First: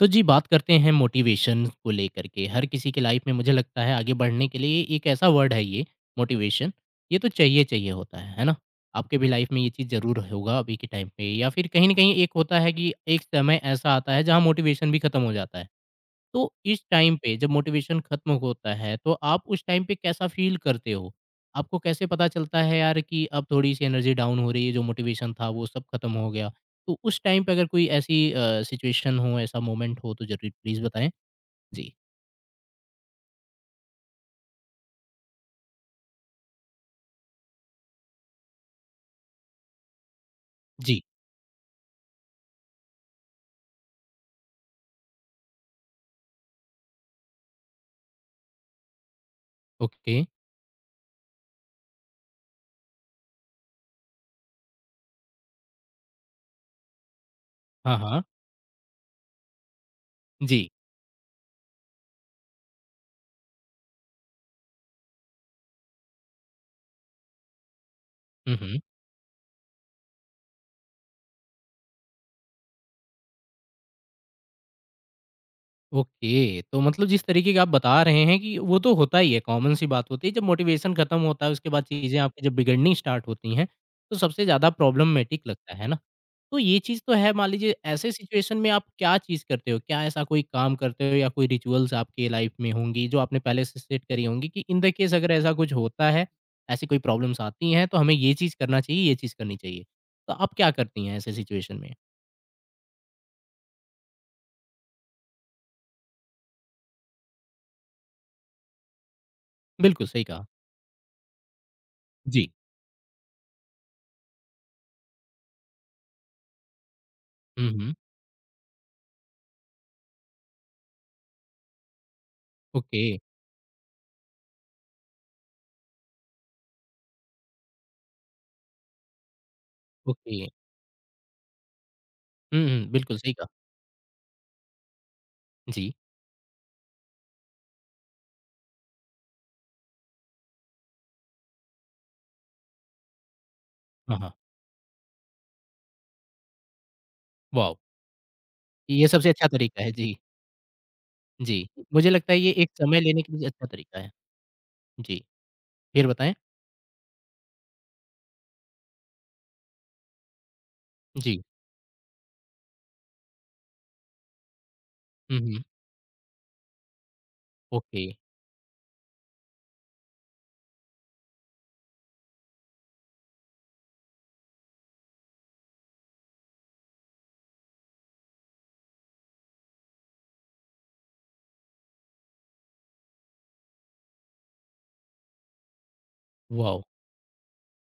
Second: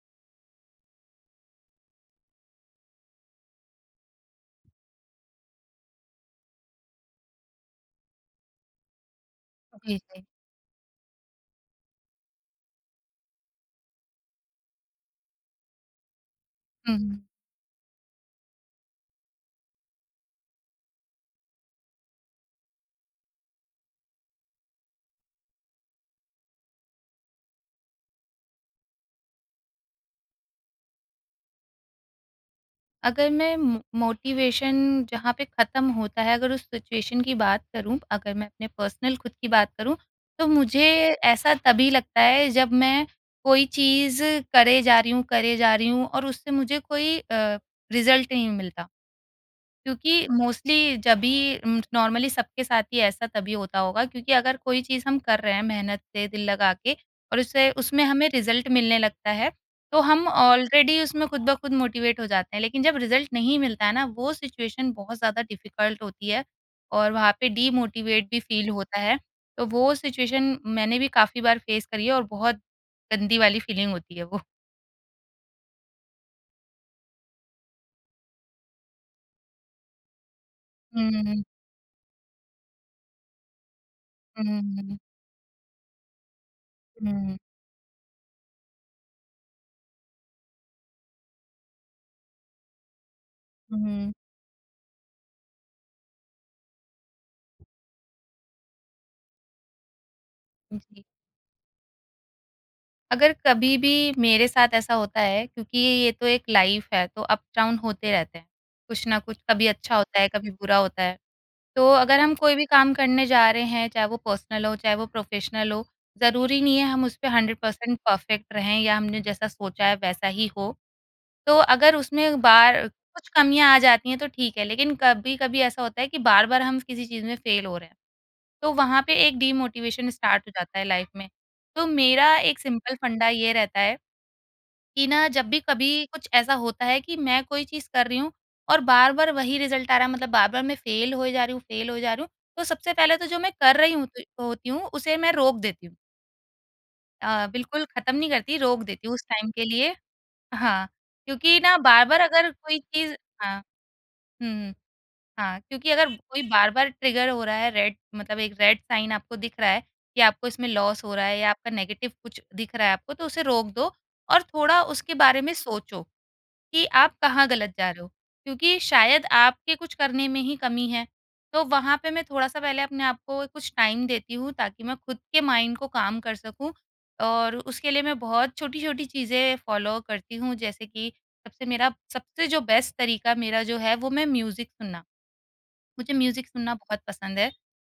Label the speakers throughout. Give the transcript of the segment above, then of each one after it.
Speaker 1: तो जी बात करते हैं मोटिवेशन को लेकर के हर किसी के लाइफ में मुझे लगता है आगे बढ़ने के लिए एक ऐसा वर्ड है ये मोटिवेशन। ये तो चाहिए चाहिए होता है ना। आपके भी लाइफ में ये चीज़
Speaker 2: जी,
Speaker 1: ज़रूर
Speaker 2: जी।
Speaker 1: होगा अभी के टाइम पे या फिर कहीं ना कहीं एक होता है कि एक समय ऐसा आता है जहाँ मोटिवेशन भी खत्म हो जाता है। तो इस
Speaker 2: हुँ,
Speaker 1: टाइम
Speaker 2: हुँ।
Speaker 1: पे जब मोटिवेशन खत्म होता है तो आप उस टाइम पे कैसा फील करते हो? आपको कैसे पता चलता है यार कि अब थोड़ी-सी एनर्जी डाउन हो रही है, जो मोटिवेशन था वो सब खत्म हो गया? तो उस टाइम पे अगर कोई ऐसी सिचुएशन हो, ऐसा मोमेंट हो तो ज़रूर प्लीज़ बताएँ? जी।
Speaker 2: अगर मैं मो मोटिवेशन जहाँ पे ख़त्म होता है, अगर उस सिचुएशन की बात करूँ, अगर मैं अपने पर्सनल खुद की बात करूँ, तो मुझे
Speaker 1: जी,
Speaker 2: ऐसा तभी लगता है जब मैं कोई चीज़ करे जा रही हूँ, करे जा रही हूँ और उससे मुझे कोई रिज़ल्ट नहीं मिलता।
Speaker 1: ओके।
Speaker 2: क्योंकि मोस्टली जब भी नॉर्मली सबके साथ ही ऐसा तभी होता होगा क्योंकि अगर कोई चीज़ हम कर रहे हैं मेहनत से दिल लगा के और उससे
Speaker 1: हाँ,
Speaker 2: उसमें
Speaker 1: हाँ।
Speaker 2: हमें रिज़ल्ट मिलने लगता है, तो हम
Speaker 1: जी।
Speaker 2: ऑलरेडी उसमें खुद ब खुद मोटिवेट हो जाते हैं। लेकिन जब रिज़ल्ट नहीं मिलता है ना, वो सिचुएशन बहुत ज़्यादा डिफ़िकल्ट होती है और वहाँ पे डीमोटिवेट भी
Speaker 1: हुँ,
Speaker 2: फ़ील
Speaker 1: हुँ।
Speaker 2: होता है। तो वो सिचुएशन मैंने भी काफ़ी बार फ़ेस करी है और बहुत गंदी वाली फ़ीलिंग होती है वो।
Speaker 1: ओके, तो मतलब जिस तरीके का आप बता रहे हैं कि वो तो होता ही है, कॉमन सी बात होती है, जब मोटिवेशन
Speaker 2: हुँ,
Speaker 1: खत्म
Speaker 2: हुँ, हुँ,
Speaker 1: होता है, उसके बाद चीज़ें आपकी जब बिगड़नी स्टार्ट होती हैं, तो सबसे
Speaker 2: हुँ,
Speaker 1: ज़्यादा
Speaker 2: हुँ,
Speaker 1: प्रॉब्लमैटिक लगता है ना? तो ये चीज़ तो है,
Speaker 2: हुँ,
Speaker 1: मान लीजिए ऐसे सिचुएशन में आप क्या चीज़ करते हो? क्या ऐसा कोई काम करते हो या कोई रिचुअल्स आपकी लाइफ में होंगी, जो आपने पहले से सेट
Speaker 2: हुँ,
Speaker 1: करी होंगी कि इन द केस अगर ऐसा कुछ होता है, ऐसी कोई प्रॉब्लम्स आती हैं, तो हमें ये चीज़ करना चाहिए, ये चीज़ करनी चाहिए। तो आप क्या
Speaker 2: हुँ, जी।
Speaker 1: करती हैं ऐसे सिचुएशन में?
Speaker 2: अगर कभी भी मेरे साथ ऐसा होता है क्योंकि ये तो एक लाइफ है तो अप डाउन होते रहते हैं। कुछ ना कुछ कभी अच्छा
Speaker 1: बिल्कुल,
Speaker 2: होता
Speaker 1: सही
Speaker 2: है,
Speaker 1: कहा।
Speaker 2: कभी बुरा होता है। तो अगर हम
Speaker 1: जी।
Speaker 2: कोई भी काम करने जा रहे हैं, चाहे वो पर्सनल हो, चाहे वो प्रोफ़ेशनल हो, ज़रूरी नहीं है हम उस पे
Speaker 1: हुँ, हुँ।
Speaker 2: 100% परफ़ेक्ट रहें या हमने जैसा सोचा है वैसा ही हो। तो अगर उसमें बार
Speaker 1: ओके,
Speaker 2: कुछ कमियाँ आ जाती हैं तो ठीक है, लेकिन कभी-कभी ऐसा होता है कि बार-बार हम किसी चीज़ में फ़ेल हो रहे हैं। तो वहाँ पे एक डीमोटिवेशन स्टार्ट
Speaker 1: ओके।
Speaker 2: हो जाता है लाइफ़ में। तो मेरा एक
Speaker 1: हुँ, हुँ,
Speaker 2: सिंपल
Speaker 1: बिल्कुल
Speaker 2: फंडा
Speaker 1: सही कहा।
Speaker 2: ये रहता है कि ना जब भी
Speaker 1: जी।
Speaker 2: कभी कुछ ऐसा होता है कि मैं कोई चीज़ कर रही हूँ और बार-बार वही रिज़ल्ट आ रहा है मतलब बार-बार मैं फ़ेल होए जा रही हूँ, फ़ेल होए जा रही हूँ, तो सबसे पहले तो जो मैं कर रही हूँ
Speaker 1: हाँ,
Speaker 2: त
Speaker 1: हाँ।
Speaker 2: होती हूँ उसे मैं रोक देती हूँ।
Speaker 1: वाव!
Speaker 2: बिल्कुल ख़त्म नहीं करती, रोक देती
Speaker 1: ये
Speaker 2: हूँ उस
Speaker 1: सबसे अच्छा
Speaker 2: टाइम के
Speaker 1: तरीका
Speaker 2: लिए।
Speaker 1: है। जी,
Speaker 2: हाँ। क्योंकि
Speaker 1: जी।
Speaker 2: ना
Speaker 1: मुझे
Speaker 2: बार-बार
Speaker 1: लगता है ये
Speaker 2: अगर
Speaker 1: एक
Speaker 2: कोई
Speaker 1: समय
Speaker 2: चीज़।
Speaker 1: लेने के लिए
Speaker 2: हाँ,
Speaker 1: अच्छा तरीका है।
Speaker 2: हुँ,
Speaker 1: जी,
Speaker 2: हाँ। क्योंकि
Speaker 1: फिर
Speaker 2: अगर
Speaker 1: बताएँ?
Speaker 2: कोई बार-बार ट्रिगर हो रहा है रेड मतलब एक रेड साइन आपको दिख रहा है कि आपको इसमें लॉस हो रहा है
Speaker 1: जी।
Speaker 2: या आपका नेगेटिव कुछ दिख रहा है आपको, तो उसे रोक दो और थोड़ा उसके
Speaker 1: हुँ,
Speaker 2: बारे में
Speaker 1: हुँ।
Speaker 2: सोचो। कि आप कहाँ गलत जा रहे
Speaker 1: ओके,
Speaker 2: हो, क्योंकि शायद आपके कुछ करने में ही कमी है। तो वहाँ पे मैं थोड़ा-सा पहले अपने आप को कुछ टाइम देती हूँ ताकि मैं खुद के माइंड को काम कर सकूँ और उसके लिए मैं बहुत छोटी-छोटी चीज़ें फ़ॉलो करती हूँ जैसे कि सबसे मेरा सबसे जो बेस्ट तरीका मेरा जो है वो मैं म्यूज़िक सुनना। मुझे म्यूज़िक सुनना
Speaker 1: वाव!
Speaker 2: बहुत पसंद है।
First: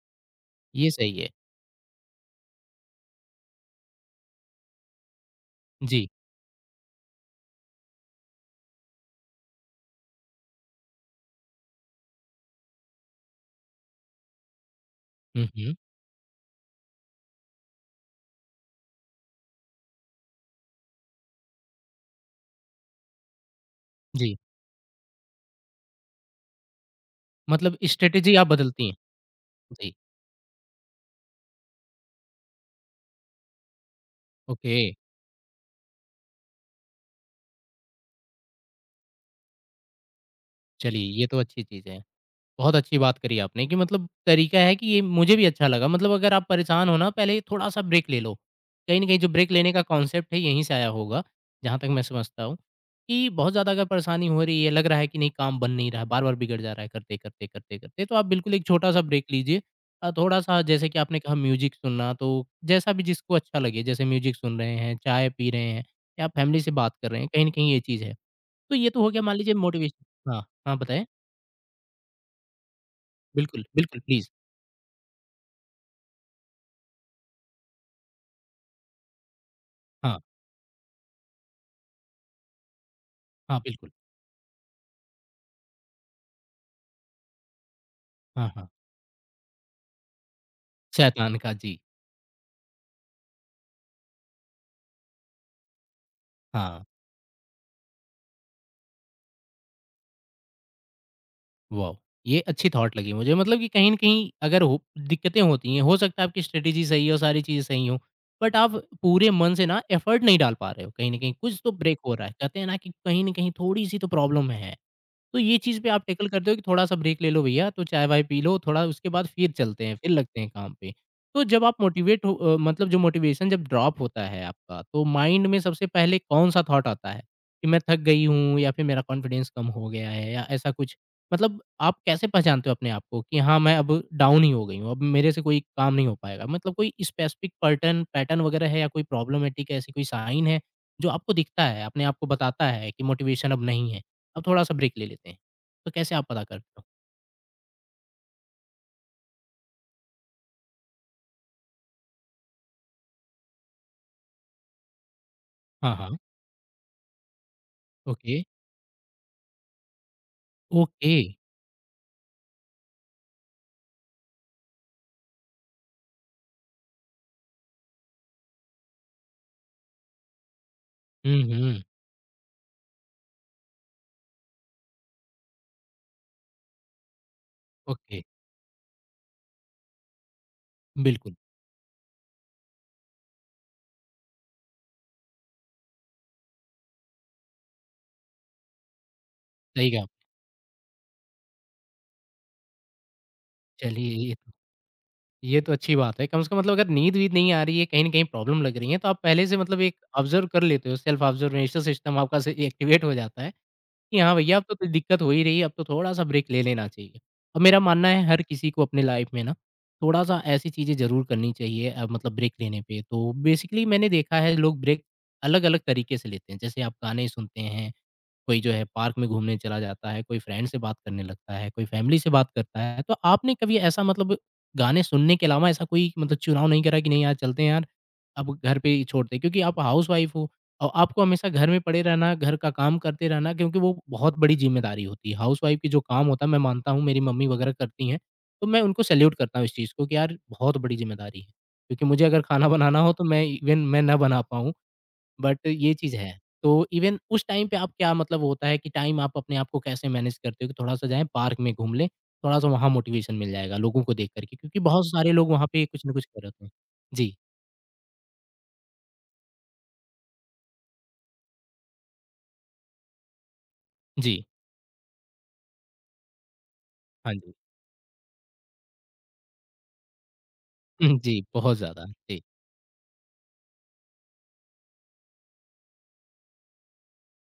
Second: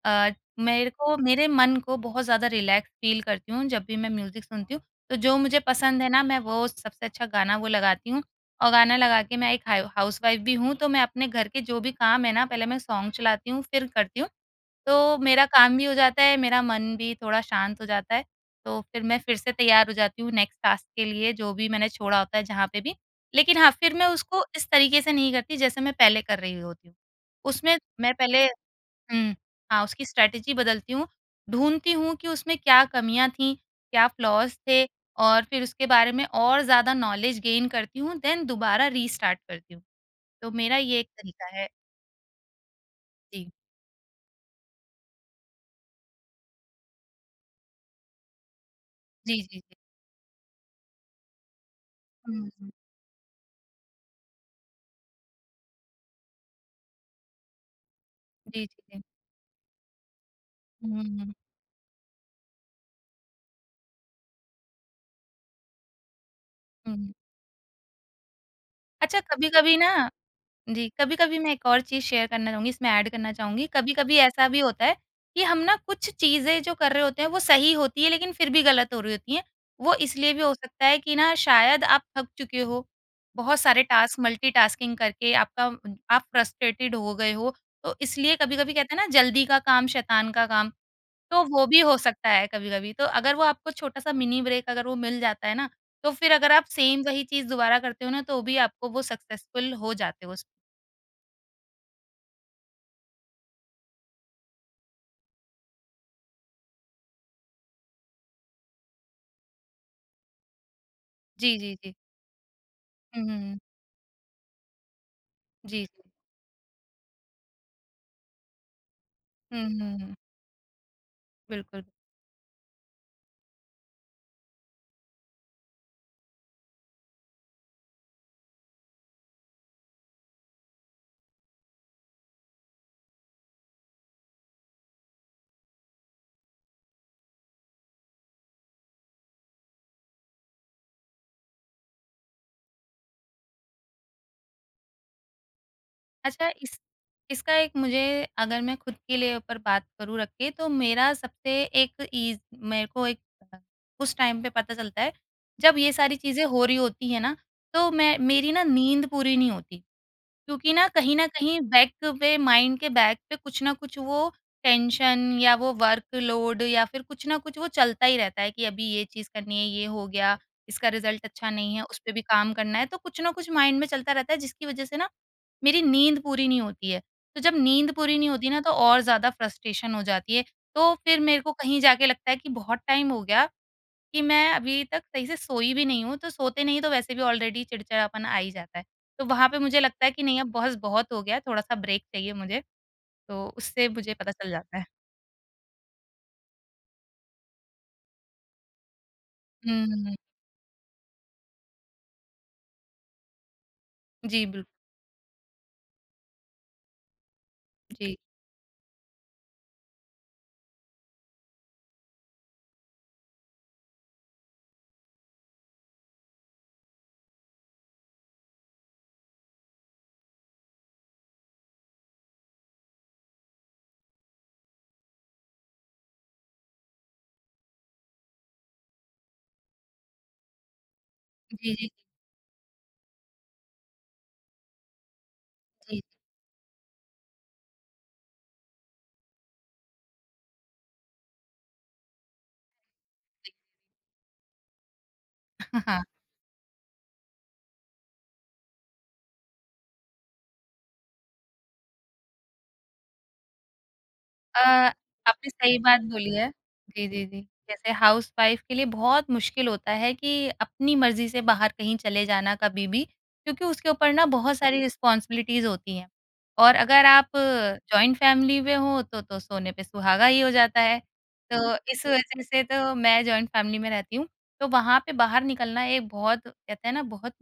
Speaker 2: अ,
Speaker 1: ये सही है।
Speaker 2: मेरे मन को बहुत ज़्यादा रिलैक्स फ़ील करती हूँ जब भी मैं म्यूज़िक सुनती हूँ। तो जो मुझे पसंद
Speaker 1: जी।
Speaker 2: है ना मैं वो सबसे अच्छा गाना वो लगाती हूँ और गाना लगा के मैं एक हाउसवाइफ़ भी हूँ तो मैं अपने घर के जो भी काम है ना पहले मैं सॉन्ग चलाती हूँ फिर करती हूँ। तो मेरा
Speaker 1: हुँ, हुँ।
Speaker 2: काम भी हो जाता है, मेरा मन भी थोड़ा शांत हो जाता है। तो फिर मैं फिर से तैयार हो जाती हूँ नेक्स्ट टास्क के लिए जो भी मैंने छोड़ा होता है जहाँ पे भी। लेकिन हाँ, फिर मैं
Speaker 1: जी,
Speaker 2: उसको इस तरीके से नहीं करती जैसे मैं पहले कर रही होती हूँ। उसमें
Speaker 1: मतलब
Speaker 2: मैं
Speaker 1: स्ट्रैटेजी
Speaker 2: पहले।
Speaker 1: आप बदलती हैं।
Speaker 2: हुँ, हाँ।
Speaker 1: जी,
Speaker 2: उसकी स्ट्रैटेजी बदलती हूँ, ढूँढती हूँ कि उसमें क्या कमियाँ थीं, क्या फ्लॉज़
Speaker 1: ओके।
Speaker 2: थे और फिर उसके बारे में और ज़्यादा नॉलेज गेन करती हूँ, देन दोबारा रीस्टार्ट करती हूँ। तो मेरा ये
Speaker 1: चलिए,
Speaker 2: एक
Speaker 1: ये तो
Speaker 2: तरीका
Speaker 1: अच्छी
Speaker 2: है।
Speaker 1: चीज़ है। बहुत अच्छी बात करी
Speaker 2: जी।
Speaker 1: आपने कि मतलब तरीका है कि ये मुझे भी अच्छा लगा मतलब अगर आप परेशान हो ना पहले थोड़ा सा ब्रेक ले लो। कहीं ना कहीं जो
Speaker 2: जी,
Speaker 1: ब्रेक
Speaker 2: जी,
Speaker 1: लेने
Speaker 2: जी।
Speaker 1: का कॉन्सेप्ट है यहीं से आया होगा, जहाँ तक मैं समझता
Speaker 2: हुँ,
Speaker 1: हूँ
Speaker 2: हुँ।
Speaker 1: कि बहुत ज़्यादा अगर परेशानी हो रही है लग रहा है कि नहीं काम बन नहीं रहा है बार बार बिगड़ जा रहा है करते करते करते करते तो आप बिल्कुल
Speaker 2: जी,
Speaker 1: एक
Speaker 2: जी,
Speaker 1: छोटा
Speaker 2: जी।
Speaker 1: सा ब्रेक लीजिए। थोड़ा सा जैसे
Speaker 2: हुँ,
Speaker 1: कि
Speaker 2: हुँ,
Speaker 1: आपने
Speaker 2: हुँ।
Speaker 1: कहा म्यूजिक सुनना, तो जैसा भी जिसको अच्छा लगे जैसे म्यूजिक सुन रहे हैं चाय पी रहे हैं या फैमिली से
Speaker 2: हुँ,
Speaker 1: बात कर
Speaker 2: हुँ।
Speaker 1: रहे हैं कहीं ना कहीं ये चीज़ है। तो ये तो हो
Speaker 2: अच्छा
Speaker 1: गया मान लीजिए
Speaker 2: कभी-कभी ना।
Speaker 1: मोटिवेशन। हाँ। हाँ
Speaker 2: जी,
Speaker 1: बताएं।
Speaker 2: कभी-कभी मैं एक और चीज़ शेयर करना चाहूँगी, इसमें ऐड करना
Speaker 1: बिल्कुल
Speaker 2: चाहूँगी।
Speaker 1: बिल्कुल
Speaker 2: कभी-कभी
Speaker 1: प्लीज़।
Speaker 2: ऐसा भी होता है कि हम ना कुछ चीज़ें जो कर रहे होते हैं, वो सही होती है, लेकिन फिर भी गलत हो रही होती हैं। वो
Speaker 1: हाँ।
Speaker 2: इसलिए भी हो सकता है कि ना शायद आप थक चुके हो,
Speaker 1: हाँ,
Speaker 2: बहुत सारे
Speaker 1: बिल्कुल।
Speaker 2: टास्क मल्टीटास्किंग करके आपका आप फ्रस्ट्रेटेड हो गए हो, तो इसलिए
Speaker 1: हाँ, हाँ।
Speaker 2: कभी-कभी कहते हैं ना जल्दी का काम शैतान का काम,
Speaker 1: शैतान
Speaker 2: तो
Speaker 1: का
Speaker 2: वो
Speaker 1: जी।
Speaker 2: भी हो सकता है कभी-कभी। तो अगर वो आपको छोटा-सा मिनी ब्रेक अगर वो मिल जाता है ना, तो फिर अगर आप
Speaker 1: हाँ,
Speaker 2: सेम वही चीज़ दोबारा करते हो ना, तो भी आपको वो सक्सेसफुल हो जाते हो उसमें।
Speaker 1: वाओ! ये अच्छी थॉट लगी मुझे मतलब कि कहीं न कहीं अगर हो दिक्कतें होती हैं, हो सकता है आपकी स्ट्रैटेजी सही हो, सारी चीज़ें सही हों, बट आप पूरे मन से ना एफर्ट नहीं डाल पा रहे हो। कहीं न कहीं
Speaker 2: जी,
Speaker 1: कुछ तो
Speaker 2: जी, जी।
Speaker 1: ब्रेक हो रहा है। कहते हैं ना कि कहीं
Speaker 2: हुँ,
Speaker 1: न
Speaker 2: हुँ,
Speaker 1: कहीं
Speaker 2: हुँ।
Speaker 1: थोड़ी-सी तो प्रॉब्लम है। तो ये चीज़
Speaker 2: जी,
Speaker 1: पे
Speaker 2: जी।
Speaker 1: आप टैकल करते हो कि थोड़ा-सा ब्रेक ले लो भैया, तो चाय-वाय पी लो, थोड़ा उसके बाद फिर
Speaker 2: हुँ,
Speaker 1: चलते हैं,
Speaker 2: हुँ,
Speaker 1: फिर
Speaker 2: हुँ।
Speaker 1: लगते हैं काम पे। तो जब आप
Speaker 2: बिल्कुल।
Speaker 1: मोटिवेट हो मतलब जो मोटिवेशन जब ड्रॉप होता है आपका, तो माइंड में सबसे पहले कौन-सा थॉट आता है? कि मैं थक गई हूँ या फिर मेरा कॉन्फिडेंस कम हो गया है या ऐसा कुछ? मतलब आप कैसे पहचानते हो अपने आप को कि हाँ, मैं अब डाउन ही हो गई हूँ, अब मेरे से कोई काम नहीं हो पाएगा? मतलब कोई स्पेसिफिक पर्टन पैटर्न वगैरह है या कोई प्रॉब्लमैटिक ऐसी कोई साइन है, जो आपको दिखता है, अपने आप को बताता है कि मोटिवेशन अब नहीं है? अब थोड़ा-सा ब्रेक ले लेते हैं। तो कैसे आप पता
Speaker 2: अच्छा इस
Speaker 1: करते हो?
Speaker 2: इसका एक मुझे अगर मैं खुद के लिए ऊपर बात करूँ रख के तो मेरा सबसे एक ईज़ मेरे को एक अ, उस टाइम पे पता चलता है जब ये
Speaker 1: हाँ,
Speaker 2: सारी
Speaker 1: हाँ।
Speaker 2: चीज़ें हो रही होती हैं ना, तो मैं
Speaker 1: ओके,
Speaker 2: मेरी ना नींद पूरी नहीं होती। क्योंकि ना
Speaker 1: ओके।
Speaker 2: कहीं न कहीं बैक पे माइंड के बैक पे कुछ ना कुछ वो टेंशन या वो वर्कलोड या फिर कुछ ना कुछ वो चलता ही रहता है कि अभी ये चीज़ करनी है, ये हो गया, इसका रिज़ल्ट
Speaker 1: हुँ,
Speaker 2: अच्छा नहीं
Speaker 1: हुँ।
Speaker 2: है, उस पे भी काम करना है। तो कुछ ना कुछ माइंड में चलता रहता है जिसकी वज़ह से ना मेरी नींद पूरी नहीं होती है। तो जब नींद पूरी
Speaker 1: ओके,
Speaker 2: नहीं होती ना तो और ज़्यादा फ्रस्ट्रेशन हो जाती है। तो फिर
Speaker 1: बिल्कुल,
Speaker 2: मेरे को कहीं जाके लगता है कि बहुत टाइम हो गया कि मैं अभी तक सही से सोई भी नहीं हूँ, तो सोते नहीं तो वैसे भी ऑलरेडी चिड़चिड़ापन आ ही जाता है। तो वहाँ पे मुझे
Speaker 1: सही
Speaker 2: लगता
Speaker 1: कहा।
Speaker 2: है कि नहीं अब बस बहुत हो गया है, थोड़ा-सा ब्रेक चाहिए मुझे, तो उससे
Speaker 1: चलिए
Speaker 2: मुझे पता
Speaker 1: ये
Speaker 2: चल
Speaker 1: तो
Speaker 2: जाता है।
Speaker 1: ये तो अच्छी बात है। कम से कम मतलब अगर नींद-वीद नहीं आ रही है, कहीं न कहीं प्रॉब्लम लग रही है, तो आप पहले से मतलब
Speaker 2: हुँ,
Speaker 1: एक
Speaker 2: हुँ, हुँ।
Speaker 1: ऑब्ज़र्व कर लेते हो, सेल्फ ऑब्ज़र्वेशन सिस्टम आपका से एक्टिवेट हो जाता है। कि हाँ
Speaker 2: जी,
Speaker 1: भैया अब तो
Speaker 2: बिल्कुल।
Speaker 1: कोई दिक्कत हो ही रही है, अब तो थोड़ा-सा ब्रेक ले लेना चाहिए। और मेरा मानना
Speaker 2: जी।
Speaker 1: है हर किसी को अपनी लाइफ में ना थोड़ा-सा ऐसी चीज़ें ज़रूर करनी चाहिए मतलब ब्रेक लेने पे। तो बेसिकली मैंने देखा है लोग ब्रेक अलग-अलग तरीके से लेते हैं। जैसे आप गाने सुनते हैं कोई जो है पार्क में घूमने चला जाता है, कोई फ्रेंड से बात करने लगता है, कोई फैमिली से बात करता है। तो आपने कभी ऐसा मतलब गाने सुनने के अलावा ऐसा कोई मतलब चुनाव नहीं करा कि नहीं यार चलते हैं यार, अब घर पे ही छोड़ते हैं क्योंकि आप हाउसवाइफ हो और आपको हमेशा घर
Speaker 2: जी,
Speaker 1: में
Speaker 2: जी,
Speaker 1: पड़े रहना, घर का काम करते रहना क्योंकि वो बहुत बड़ी ज़िम्मेदारी होती है। हाउसवाइफ की जो
Speaker 2: जी।
Speaker 1: काम होता है मैं मानता हूँ मेरी मम्मी वगैरह करती हैं, तो मैं उनको सैल्यूट करता हूँ इस चीज़ को कि यार बहुत बड़ी ज़िम्मेदारी है। क्योंकि मुझे अगर खाना बनाना हो तो मैं इवेन मैं ना बना पाऊँ। बट ये
Speaker 2: हाँ।
Speaker 1: चीज़ है। तो इवन उस टाइम पे आप क्या मतलब होता है कि टाइम आप अपने आप को कैसे मैनेज करते हो कि थोड़ा-सा जाएँ पार्क में घूम लें, थोड़ा-सा वहाँ मोटिवेशन मिल जाएगा लोगों को देख कर के
Speaker 2: अ,
Speaker 1: क्योंकि बहुत सारे लोग
Speaker 2: आपने
Speaker 1: वहाँ
Speaker 2: सही
Speaker 1: पे
Speaker 2: बात
Speaker 1: कुछ ना कुछ
Speaker 2: बोली
Speaker 1: कर रहे
Speaker 2: है।
Speaker 1: होते हैं।
Speaker 2: जी, जी,
Speaker 1: जी,
Speaker 2: जी। जैसे हाउसवाइफ़ के लिए बहुत मुश्किल होता है कि अपनी मर्ज़ी से बाहर कहीं चले जाना कभी भी, क्योंकि उसके ऊपर ना
Speaker 1: जी,
Speaker 2: बहुत सारी रिस्पॉन्सिबिलिटीज़ होती हैं। और अगर आप
Speaker 1: हाँ जी।
Speaker 2: जॉइंट फैमिली में हो तो सोने पे सुहागा ही हो जाता है।
Speaker 1: हुँ, जी, बहुत
Speaker 2: तो
Speaker 1: ज़्यादा।
Speaker 2: इस
Speaker 1: जी,
Speaker 2: वज़ह से तो मैं जॉइंट फैमिली में रहती हूँ, तो वहाँ पे बाहर निकलना एक बहुत कहते हैं ना बहुत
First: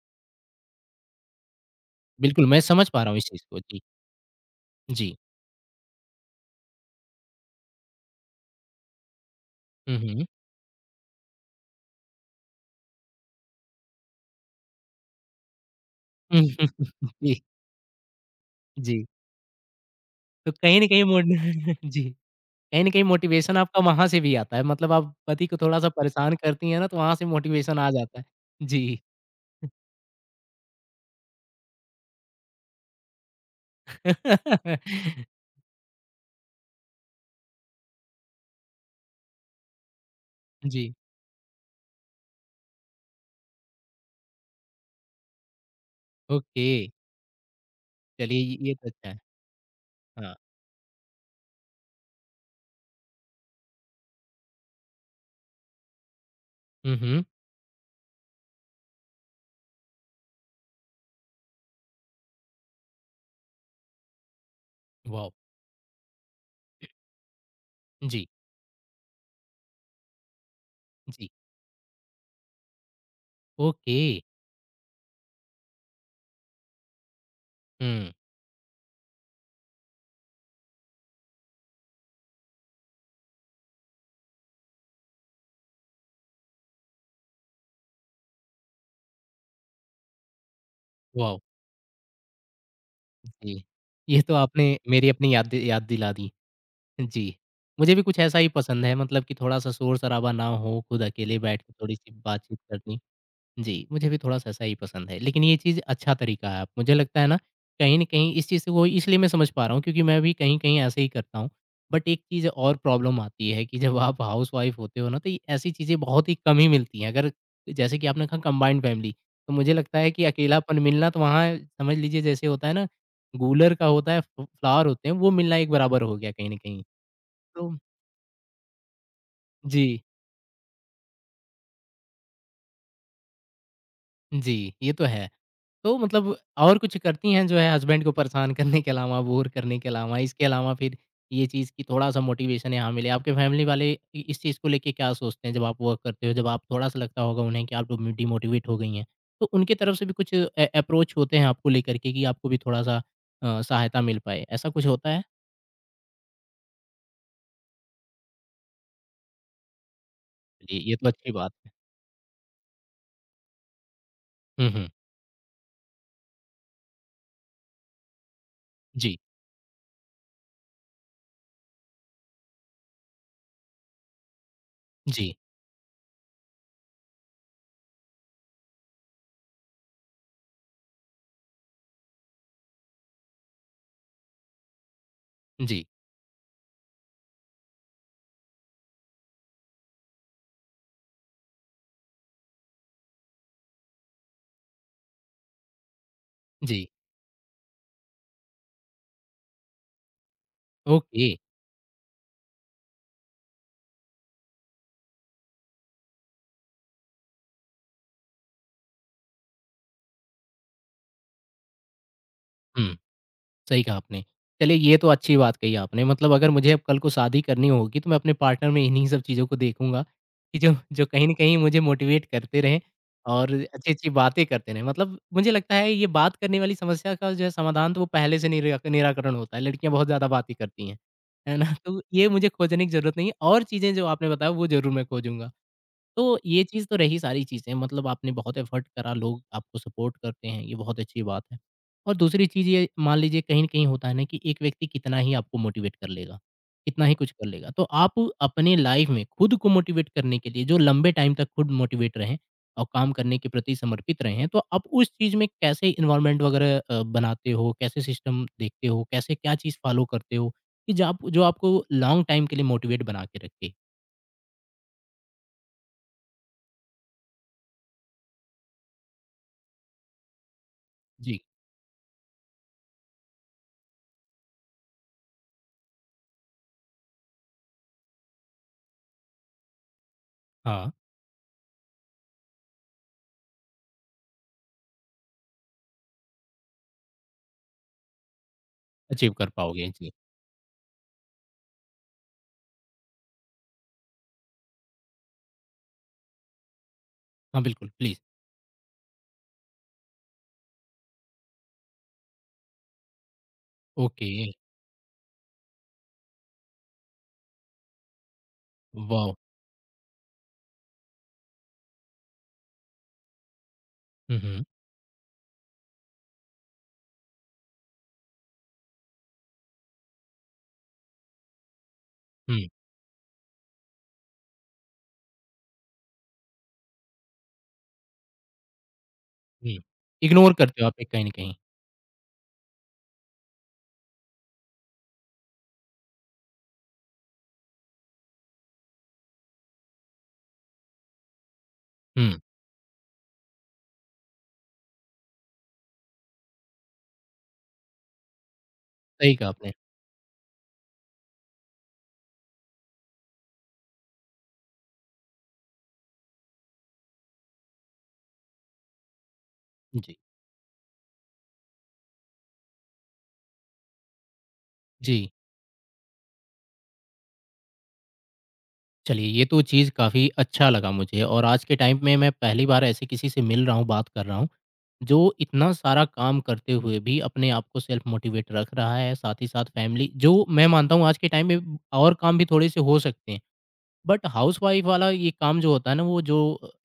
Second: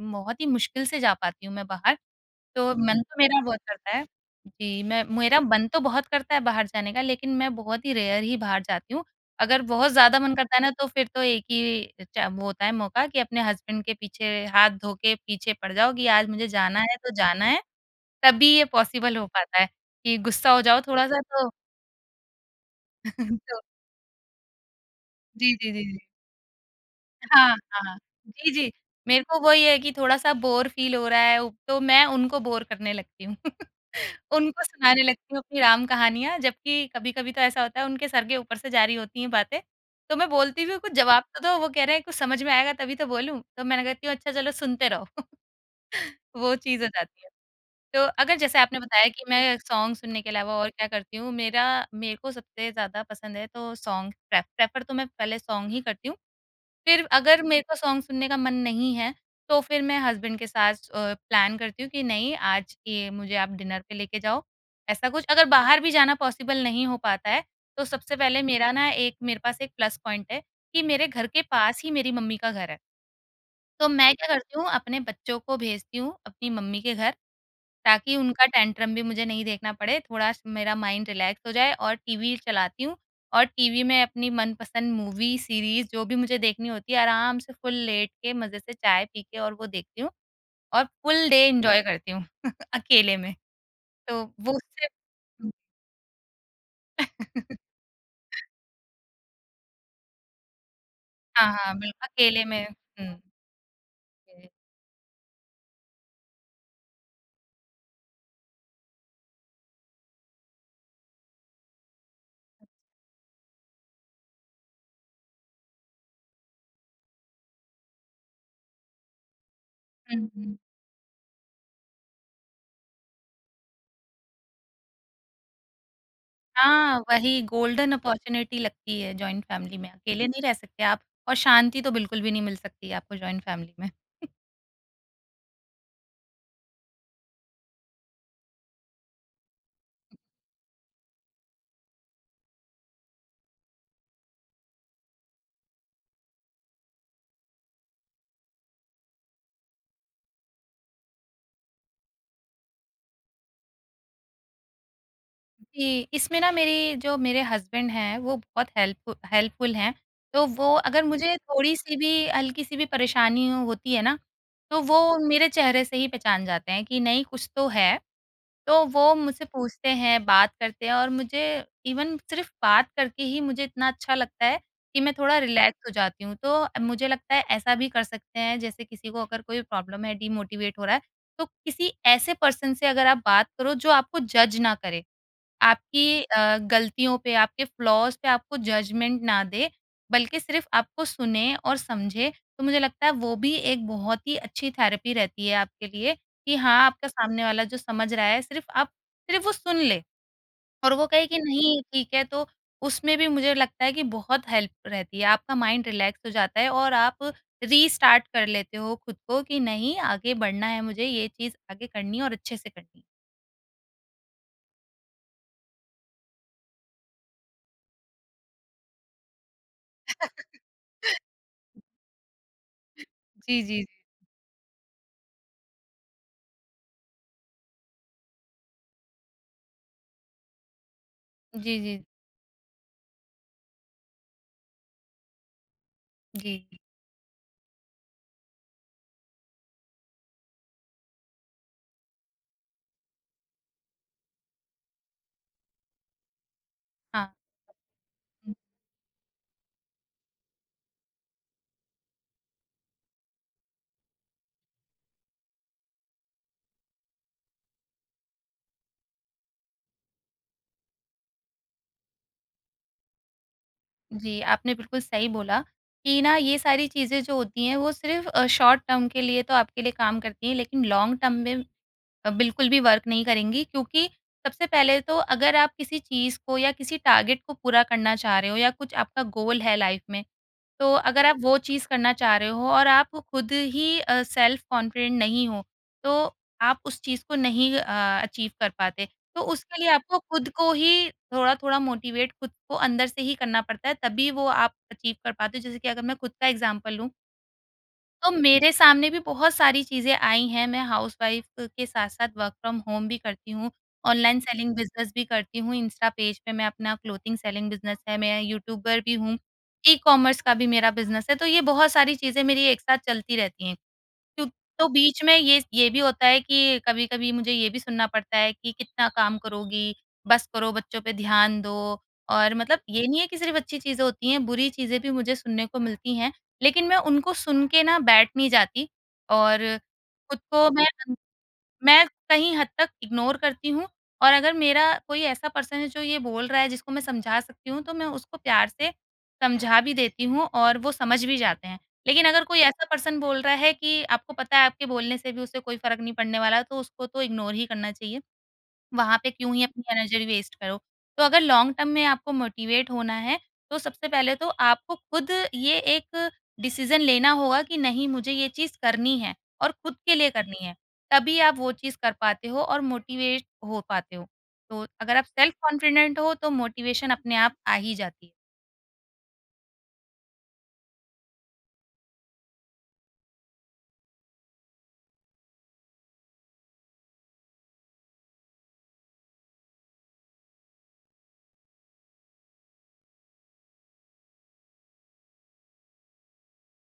Speaker 2: बहुत ही मुश्किल से जा पाती हूँ मैं बाहर।
Speaker 1: बिल्कुल मैं
Speaker 2: तो
Speaker 1: समझ पा
Speaker 2: मन
Speaker 1: रहा
Speaker 2: तो
Speaker 1: हूँ इस
Speaker 2: मेरा
Speaker 1: चीज़ को।
Speaker 2: बहुत
Speaker 1: जी,
Speaker 2: करता है। जी, मैं
Speaker 1: जी।
Speaker 2: मेरा मन तो बहुत करता है बाहर जाने का, लेकिन मैं बहुत ही रेयर ही बाहर जाती हूँ। अगर बहुत
Speaker 1: हुँ,
Speaker 2: ज़्यादा
Speaker 1: हुँ।
Speaker 2: मन करता है ना, तो फिर तो एक ही च वो होता है मौका कि अपने हस्बैंड के पीछे हाथ धो के पीछे पड़ जाओ कि आज मुझे जाना है तो
Speaker 1: जी,
Speaker 2: जाना है, तभी ये
Speaker 1: जी।
Speaker 2: पॉसिबल हो पाता है कि गुस्सा
Speaker 1: तो
Speaker 2: हो
Speaker 1: कहीं
Speaker 2: जाओ
Speaker 1: न कहीं
Speaker 2: थोड़ा-सा
Speaker 1: मोड
Speaker 2: तो।
Speaker 1: जी, कहीं न कहीं मोटिवेशन
Speaker 2: तो
Speaker 1: आपका वहाँ से भी आता है मतलब आप पति
Speaker 2: जी,
Speaker 1: को
Speaker 2: जी, जी,
Speaker 1: थोड़ा-सा
Speaker 2: जी।
Speaker 1: परेशान करती हैं ना, तो वहाँ से
Speaker 2: हाँ,
Speaker 1: मोटिवेशन आ
Speaker 2: हाँ।
Speaker 1: जाता है।
Speaker 2: जी, जी।
Speaker 1: जी।
Speaker 2: मेरे को वही है कि थोड़ा-सा बोर फ़ील हो रहा है उ तो मैं उनको बोर करने लगती हूँ। उनको सुनाने लगती हूँ अपनी राम कहानियाँ, जबकि कभी-कभी तो ऐसा होता है उनके सर के ऊपर से जारी होती हैं बातें। तो मैं बोलती भी हूँ, "कुछ
Speaker 1: जी,
Speaker 2: जवाब तो दो।" वो कह रहे हैं, "कुछ समझ में आएगा तभी तो बोलूँ।" तो मैं कहती हूँ, "अच्छा चलो सुनते रहो।" वो
Speaker 1: ओके।
Speaker 2: चीज़ हो जाती है। तो अगर
Speaker 1: चलिए ये
Speaker 2: जैसे
Speaker 1: ये
Speaker 2: आपने
Speaker 1: तो
Speaker 2: बताया
Speaker 1: अच्छा है।
Speaker 2: कि मैं सॉन्ग सुनने के
Speaker 1: हाँ।
Speaker 2: अलावा और क्या करती हूँ, मेरा मेरे को सबसे ज़्यादा पसंद है तो सॉन्ग प्रेफ़र तो मैं पहले सॉन्ग ही करती हूँ।
Speaker 1: हुँ,
Speaker 2: फिर
Speaker 1: हुँ।
Speaker 2: अगर मेरे को सॉन्ग सुनने का मन नहीं है, तो फिर मैं हस्बैंड के साथ प्लान करती हूँ कि नहीं आज ये मुझे आप डिनर पे लेके जाओ, ऐसा कुछ।
Speaker 1: वाओ!
Speaker 2: अगर बाहर भी जाना पॉसिबल नहीं हो पाता है, तो सबसे
Speaker 1: जी,
Speaker 2: पहले मेरा ना एक मेरे पास एक प्लस पॉइंट है कि मेरे घर
Speaker 1: जी।
Speaker 2: के पास ही मेरी मम्मी का घर है। तो
Speaker 1: ओके।
Speaker 2: मैं क्या करती हूँ अपने बच्चों को भेजती हूँ अपनी मम्मी के घर
Speaker 1: हुँ,
Speaker 2: ताकि उनका टेंट्रम भी मुझे नहीं देखना पड़े, थोड़ा स मेरा माइंड रिलैक्स हो जाए और टीवी चलाती हूँ और टीवी में अपनी मनपसंद मूवी, सीरीज़ जो भी मुझे देखनी होती है, आराम से फुल लेट के मज़े से चाय पी के और वो देखती हूँ और फुल
Speaker 1: वाओ!
Speaker 2: डे एन्जॉय करती हूँ अकेले में।
Speaker 1: जी। ये
Speaker 2: तो
Speaker 1: तो
Speaker 2: वो
Speaker 1: आपने
Speaker 2: उससे।
Speaker 1: मेरी अपनी यादें याद दिला दी। जी। मुझे भी कुछ ऐसा ही पसंद है मतलब कि थोड़ा-सा शोर-शराबा ना हो, खुद अकेले
Speaker 2: हाँ,
Speaker 1: बैठ के
Speaker 2: हाँ, बिल्कुल
Speaker 1: थोड़ी-सी
Speaker 2: अकेले
Speaker 1: बातचीत
Speaker 2: में।
Speaker 1: करनी।
Speaker 2: हुँ,
Speaker 1: जी, मुझे भी थोड़ा-सा ऐसा ही पसंद है। लेकिन ये चीज़ अच्छा तरीका है। मुझे लगता है ना, कहीं न कहीं इस चीज़ से वो इसलिए मैं समझ पा रहा हूँ क्योंकि मैं भी कहीं-कहीं ऐसे ही करता हूँ। बट एक चीज़ और प्रॉब्लम आती है कि जब आप हाउसवाइफ़ होते हो ना, तो ये ऐसी चीज़ें बहुत ही कम ही मिलती हैं। अगर जैसे कि आपने कहा कंबाइंड फैमिली, तो मुझे लगता है कि
Speaker 2: हुँ, हुँ।
Speaker 1: अकेलापन मिलना तो वहाँ समझ लीजिए जैसे होता है ना, गूलर का होता है, फ फ्लावर होते हैं, वो मिलना एक बराबर हो गया कहीं न कहीं।
Speaker 2: हाँ, वही
Speaker 1: तो
Speaker 2: गोल्डन अपॉर्च्युनिटी लगती है जॉइंट फैमिली में,
Speaker 1: जी,
Speaker 2: अकेले नहीं रह सकते आप और शांति तो बिल्कुल भी नहीं मिल सकती आपको जॉइंट फैमिली में।
Speaker 1: जी, ये तो है। तो मतलब और कुछ करती हैं जो है हस्बैंड को परेशान करने के अलावा, बोर करने के अलावा, इसके अलावा फिर ये चीज़ की थोड़ा-सा मोटिवेशन यहाँ मिले? आपके फैमिली वाले इ इस चीज़ को लेके क्या सोचते हैं जब आप वर्क करते हो? जब आप थोड़ा-सा लगता होगा उन्हें कि आप डीमो डिमोटिवेट हो गई हैं, तो उनकी तरफ से भी कुछ ए अप्रोच होते हैं आपको लेकर के कि आपको भी थोड़ा-सा सहायता मिल पाए, ऐसा कुछ होता है?
Speaker 2: जी, इसमें ना मेरी जो मेरे हस्बैंड हैं वो बहुत हेल्पफुल हैं, तो वो
Speaker 1: चलिए ये
Speaker 2: अगर
Speaker 1: तो
Speaker 2: हुँ।
Speaker 1: अच्छी
Speaker 2: मुझे
Speaker 1: बात है।
Speaker 2: थोड़ी-सी भी हल्की-सी भी परेशानी होती है ना,
Speaker 1: हुँ,
Speaker 2: तो
Speaker 1: हुँ।
Speaker 2: वो मेरे चेहरे से ही पहचान जाते हैं कि नहीं कुछ तो है। तो वो
Speaker 1: जी,
Speaker 2: मुझसे पूछते हैं, बात करते हैं और मुझे इवन सिर्फ़ बात करके ही मुझे इतना अच्छा लगता है कि मैं
Speaker 1: जी,
Speaker 2: थोड़ा रिलैक्स हो जाती हूँ। तो मुझे लगता है ऐसा भी कर सकते हैं जैसे किसी को अगर कोई प्रॉब्लम है, डीमोटिवेट हो रहा है, तो किसी ऐसे पर्सन से अगर आप बात करो जो आपको जज ना करे।
Speaker 1: जी,
Speaker 2: आपकी गलतियों पे, आपके फ्लॉज़ पे आपको जजमेंट ना दे, बल्कि सिर्फ़ आपको सुने और समझे। तो मुझे लगता है वो भी एक बहुत ही अच्छी थेरेपी रहती है आपके लिए कि हाँ,
Speaker 1: जी।
Speaker 2: आपका सामने वाला जो समझ रहा है सिर्फ़ वो सुन ले और वो कहे
Speaker 1: ओके।
Speaker 2: कि नहीं ठीक है, तो उसमें भी मुझे लगता है कि बहुत हेल्प रहती है। आपका माइंड रिलैक्स हो जाता है और आप रीस्टार्ट कर लेते हो खुद को कि नहीं आगे बढ़ना है मुझे, ये चीज़ आगे करनी है और अच्छे से
Speaker 1: हुँ।
Speaker 2: करनी है।
Speaker 1: सही कहा आपने। चलिए ये तो अच्छी बात कही आपने मतलब अगर मुझे अब कल को शादी करनी होगी तो मैं अपने पार्टनर में इन्हीं सब चीज़ों को देखूँगा, कि जो जो कहीं न कहीं मुझे मोटिवेट करते रहें और
Speaker 2: जी, जी, जी।
Speaker 1: अच्छी-अच्छी बातें करते रहें। मतलब मुझे लगता है ये बात करने वाली समस्या का जो है समाधान तो वो पहले से निराकरण होता है, लड़कियाँ बहुत ज़्यादा बातें करती हैं। है ना?
Speaker 2: जी,
Speaker 1: तो
Speaker 2: जी।
Speaker 1: ये मुझे खोजने की ज़रूरत नहीं है और चीज़ें जो आपने बताया वो ज़रूर मैं खोजूँगा। तो
Speaker 2: जी,
Speaker 1: ये चीज़ तो रही सारी चीज़ें मतलब आपने बहुत एफर्ट करा, लोग आपको सपोर्ट करते हैं, ये बहुत अच्छी बात है। और दूसरी चीज़ ये मान लीजिए कहीं न कहीं होता है ना कि एक व्यक्ति कितना ही आपको मोटिवेट कर लेगा, कितना ही कुछ
Speaker 2: हाँ।
Speaker 1: कर लेगा। तो आप अपने लाइफ़ में खुद को मोटिवेट करने के लिए जो लंबे टाइम तक खुद मोटिवेट रहें और काम करने के प्रति समर्पित रहे हैं, तो आप उस चीज़ में कैसे इन्वायरमेंट वगैरह बनाते हो? कैसे सिस्टम देखते हो? कैसे क्या चीज़ फॉलो करते हो कि जो आप जो आपको लॉन्ग टाइम के लिए मोटिवेट बना के रखे?
Speaker 2: जी, आपने बिल्कुल सही बोला कि ना ये सारी चीज़ें जो होती हैं वो सिर्फ़ शॉर्ट टर्म के लिए तो आपके लिए काम करती हैं लेकिन लॉन्ग टर्म
Speaker 1: जी।
Speaker 2: में बिल्कुल भी वर्क नहीं करेंगी क्योंकि सबसे पहले तो अगर आप किसी चीज़ को या किसी टारगेट को पूरा करना चाह रहे हो या कुछ आपका गोल है लाइफ़ में,
Speaker 1: हाँ,
Speaker 2: तो अगर आप वो चीज़ करना चाह रहे हो और आप खुद ही सेल्फ कॉन्फिडेंट नहीं हो, तो आप उस चीज़ को नहीं अचीव कर पाते।
Speaker 1: अचीव
Speaker 2: तो
Speaker 1: कर
Speaker 2: उसके
Speaker 1: पाओगे।
Speaker 2: लिए
Speaker 1: जी।
Speaker 2: आपको खुद को ही थोड़ा-थोड़ा मोटिवेट खुद को अंदर से ही करना पड़ता है, तभी वो आप अचीव कर पाते हो। जैसे कि अगर मैं खुद का एग्ज़ाम्पल लूँ
Speaker 1: हाँ, बिल्कुल, प्लीज़।
Speaker 2: तो मेरे सामने भी बहुत सारी चीज़ें आई हैं, मैं हाउसवाइफ़ के साथ-साथ वर्क फ्रॉम होम भी करती हूँ,
Speaker 1: ओके,
Speaker 2: ऑनलाइन सेलिंग बिज़नेस भी करती हूँ, इंस्टा पेज पे मैं अपना क्लोथिंग सेलिंग बिज़नेस है, मैं यूट्यूबर भी
Speaker 1: वॉव!
Speaker 2: हूँ, ई-कॉमर्स का भी मेरा बिज़नेस है, तो ये बहुत सारी चीज़ें मेरी एक साथ चलती रहती हैं।
Speaker 1: हुँ,
Speaker 2: तो
Speaker 1: हुँ,
Speaker 2: तो बीच में ये भी होता है कि कभी-कभी मुझे ये भी सुनना पड़ता है कि कितना काम करोगी? बस करो, बच्चों पे ध्यान दो और
Speaker 1: हुँ,
Speaker 2: मतलब ये नहीं है कि सिर्फ़ अच्छी चीज़ें होती हैं, बुरी चीज़ें भी मुझे सुनने को मिलती हैं। लेकिन मैं उनको सुन के ना बैठ नहीं जाती और
Speaker 1: हुँ।
Speaker 2: खुद
Speaker 1: इग्नोर
Speaker 2: को
Speaker 1: करते
Speaker 2: मैं
Speaker 1: हो आप एक
Speaker 2: अं
Speaker 1: कहीं न कहीं।
Speaker 2: मैं कहीं हद तक इग्नोर करती हूँ और अगर मेरा कोई ऐसा पर्सन है जो ये बोल रहा है जिसको मैं समझा सकती हूँ, तो मैं उसको प्यार से समझा भी देती हूँ और वो समझ भी जाते हैं। लेकिन
Speaker 1: हुँ,
Speaker 2: अगर कोई ऐसा पर्सन बोल रहा है कि आपको पता है आपके बोलने से भी उसे कोई फ़र्क नहीं पड़ने वाला, तो उसको तो इग्नोर ही करना चाहिए। वहाँ पे
Speaker 1: सही कहा
Speaker 2: क्यों ही
Speaker 1: आपने।
Speaker 2: अपनी एनर्जी वेस्ट करो। तो अगर लॉन्ग टर्म में आपको मोटिवेट होना है, तो सबसे पहले तो आपको खुद ये एक डिसीज़न लेना होगा कि नहीं मुझे ये चीज़ करनी है और खुद के
Speaker 1: जी,
Speaker 2: लिए करनी है। तभी आप वो चीज़ कर पाते हो और मोटिवेट हो पाते हो। तो अगर
Speaker 1: जी।
Speaker 2: आप सेल्फ कॉन्फिडेंट हो तो मोटिवेशन अपने आप आ ही जाती है।
Speaker 1: चलिए, ये तो चीज़ काफ़ी अच्छा लगा मुझे और आज के टाइम में मैं पहली बार ऐसे किसी से मिल रहा हूँ, बात कर रहा हूँ, जो इतना सारा काम करते हुए भी अपने आप को सेल्फ मोटिवेट रख रहा है, साथ ही साथ फैमिली जो मैं मानता हूँ आज के टाइम में और काम भी थोड़े से हो सकते हैं। बट हाउसवाइफ वाला ये काम जो होता है ना, वो जो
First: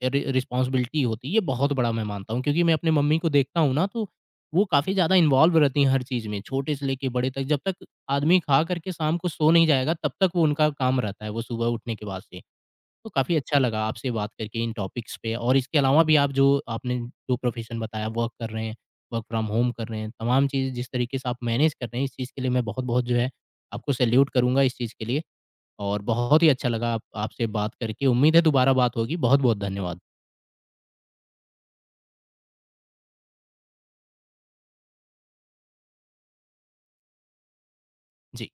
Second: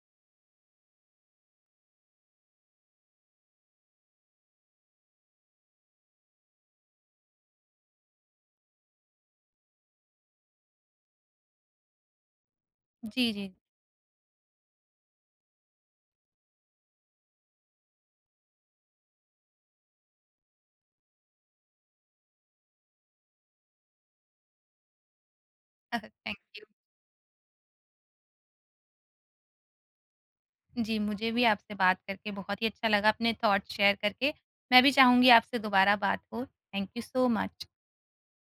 Speaker 1: रि रिस्पॉन्सिबिलिटी होती है, ये बहुत बड़ा मैं मानता हूँ। क्योंकि मैं अपनी मम्मी को देखता हूँ ना, तो वो काफ़ी ज़्यादा इन्वॉल्व रहती हैं हर चीज़ में, छोटे से लेके बड़े तक। जब तक आदमी खा करके शाम को सो नहीं जाएगा, तब तक वो उनका काम रहता है, वो सुबह उठने के बाद से। तो
Speaker 2: जी,
Speaker 1: काफ़ी
Speaker 2: जी।
Speaker 1: अच्छा लगा आपसे बात करके इन टॉपिक्स पे और इसके अलावा भी आप जो आपने जो प्रोफ़ेशन बताया, वर्क कर रहे हैं, वर्क फ्रॉम होम कर रहे हैं, तमाम चीज़ जिस तरीके से आप मैनेज कर रहे हैं, इस चीज़ के लिए मैं बहुत-बहुत जो है, आपको सैल्यूट करूँगा इस चीज़ के लिए। और
Speaker 2: थैंक
Speaker 1: बहुत ही
Speaker 2: यू।
Speaker 1: अच्छा लगा आप आपसे बात करके। उम्मीद है दोबारा बात होगी। बहुत-बहुत धन्यवाद।
Speaker 2: जी, मुझे भी आपसे बात करके बहुत ही अच्छा लगा, अपने थॉट्स शेयर करके। मैं भी चाहूँगी आपसे दोबारा बात हो। Thank you so much.
Speaker 1: Ji.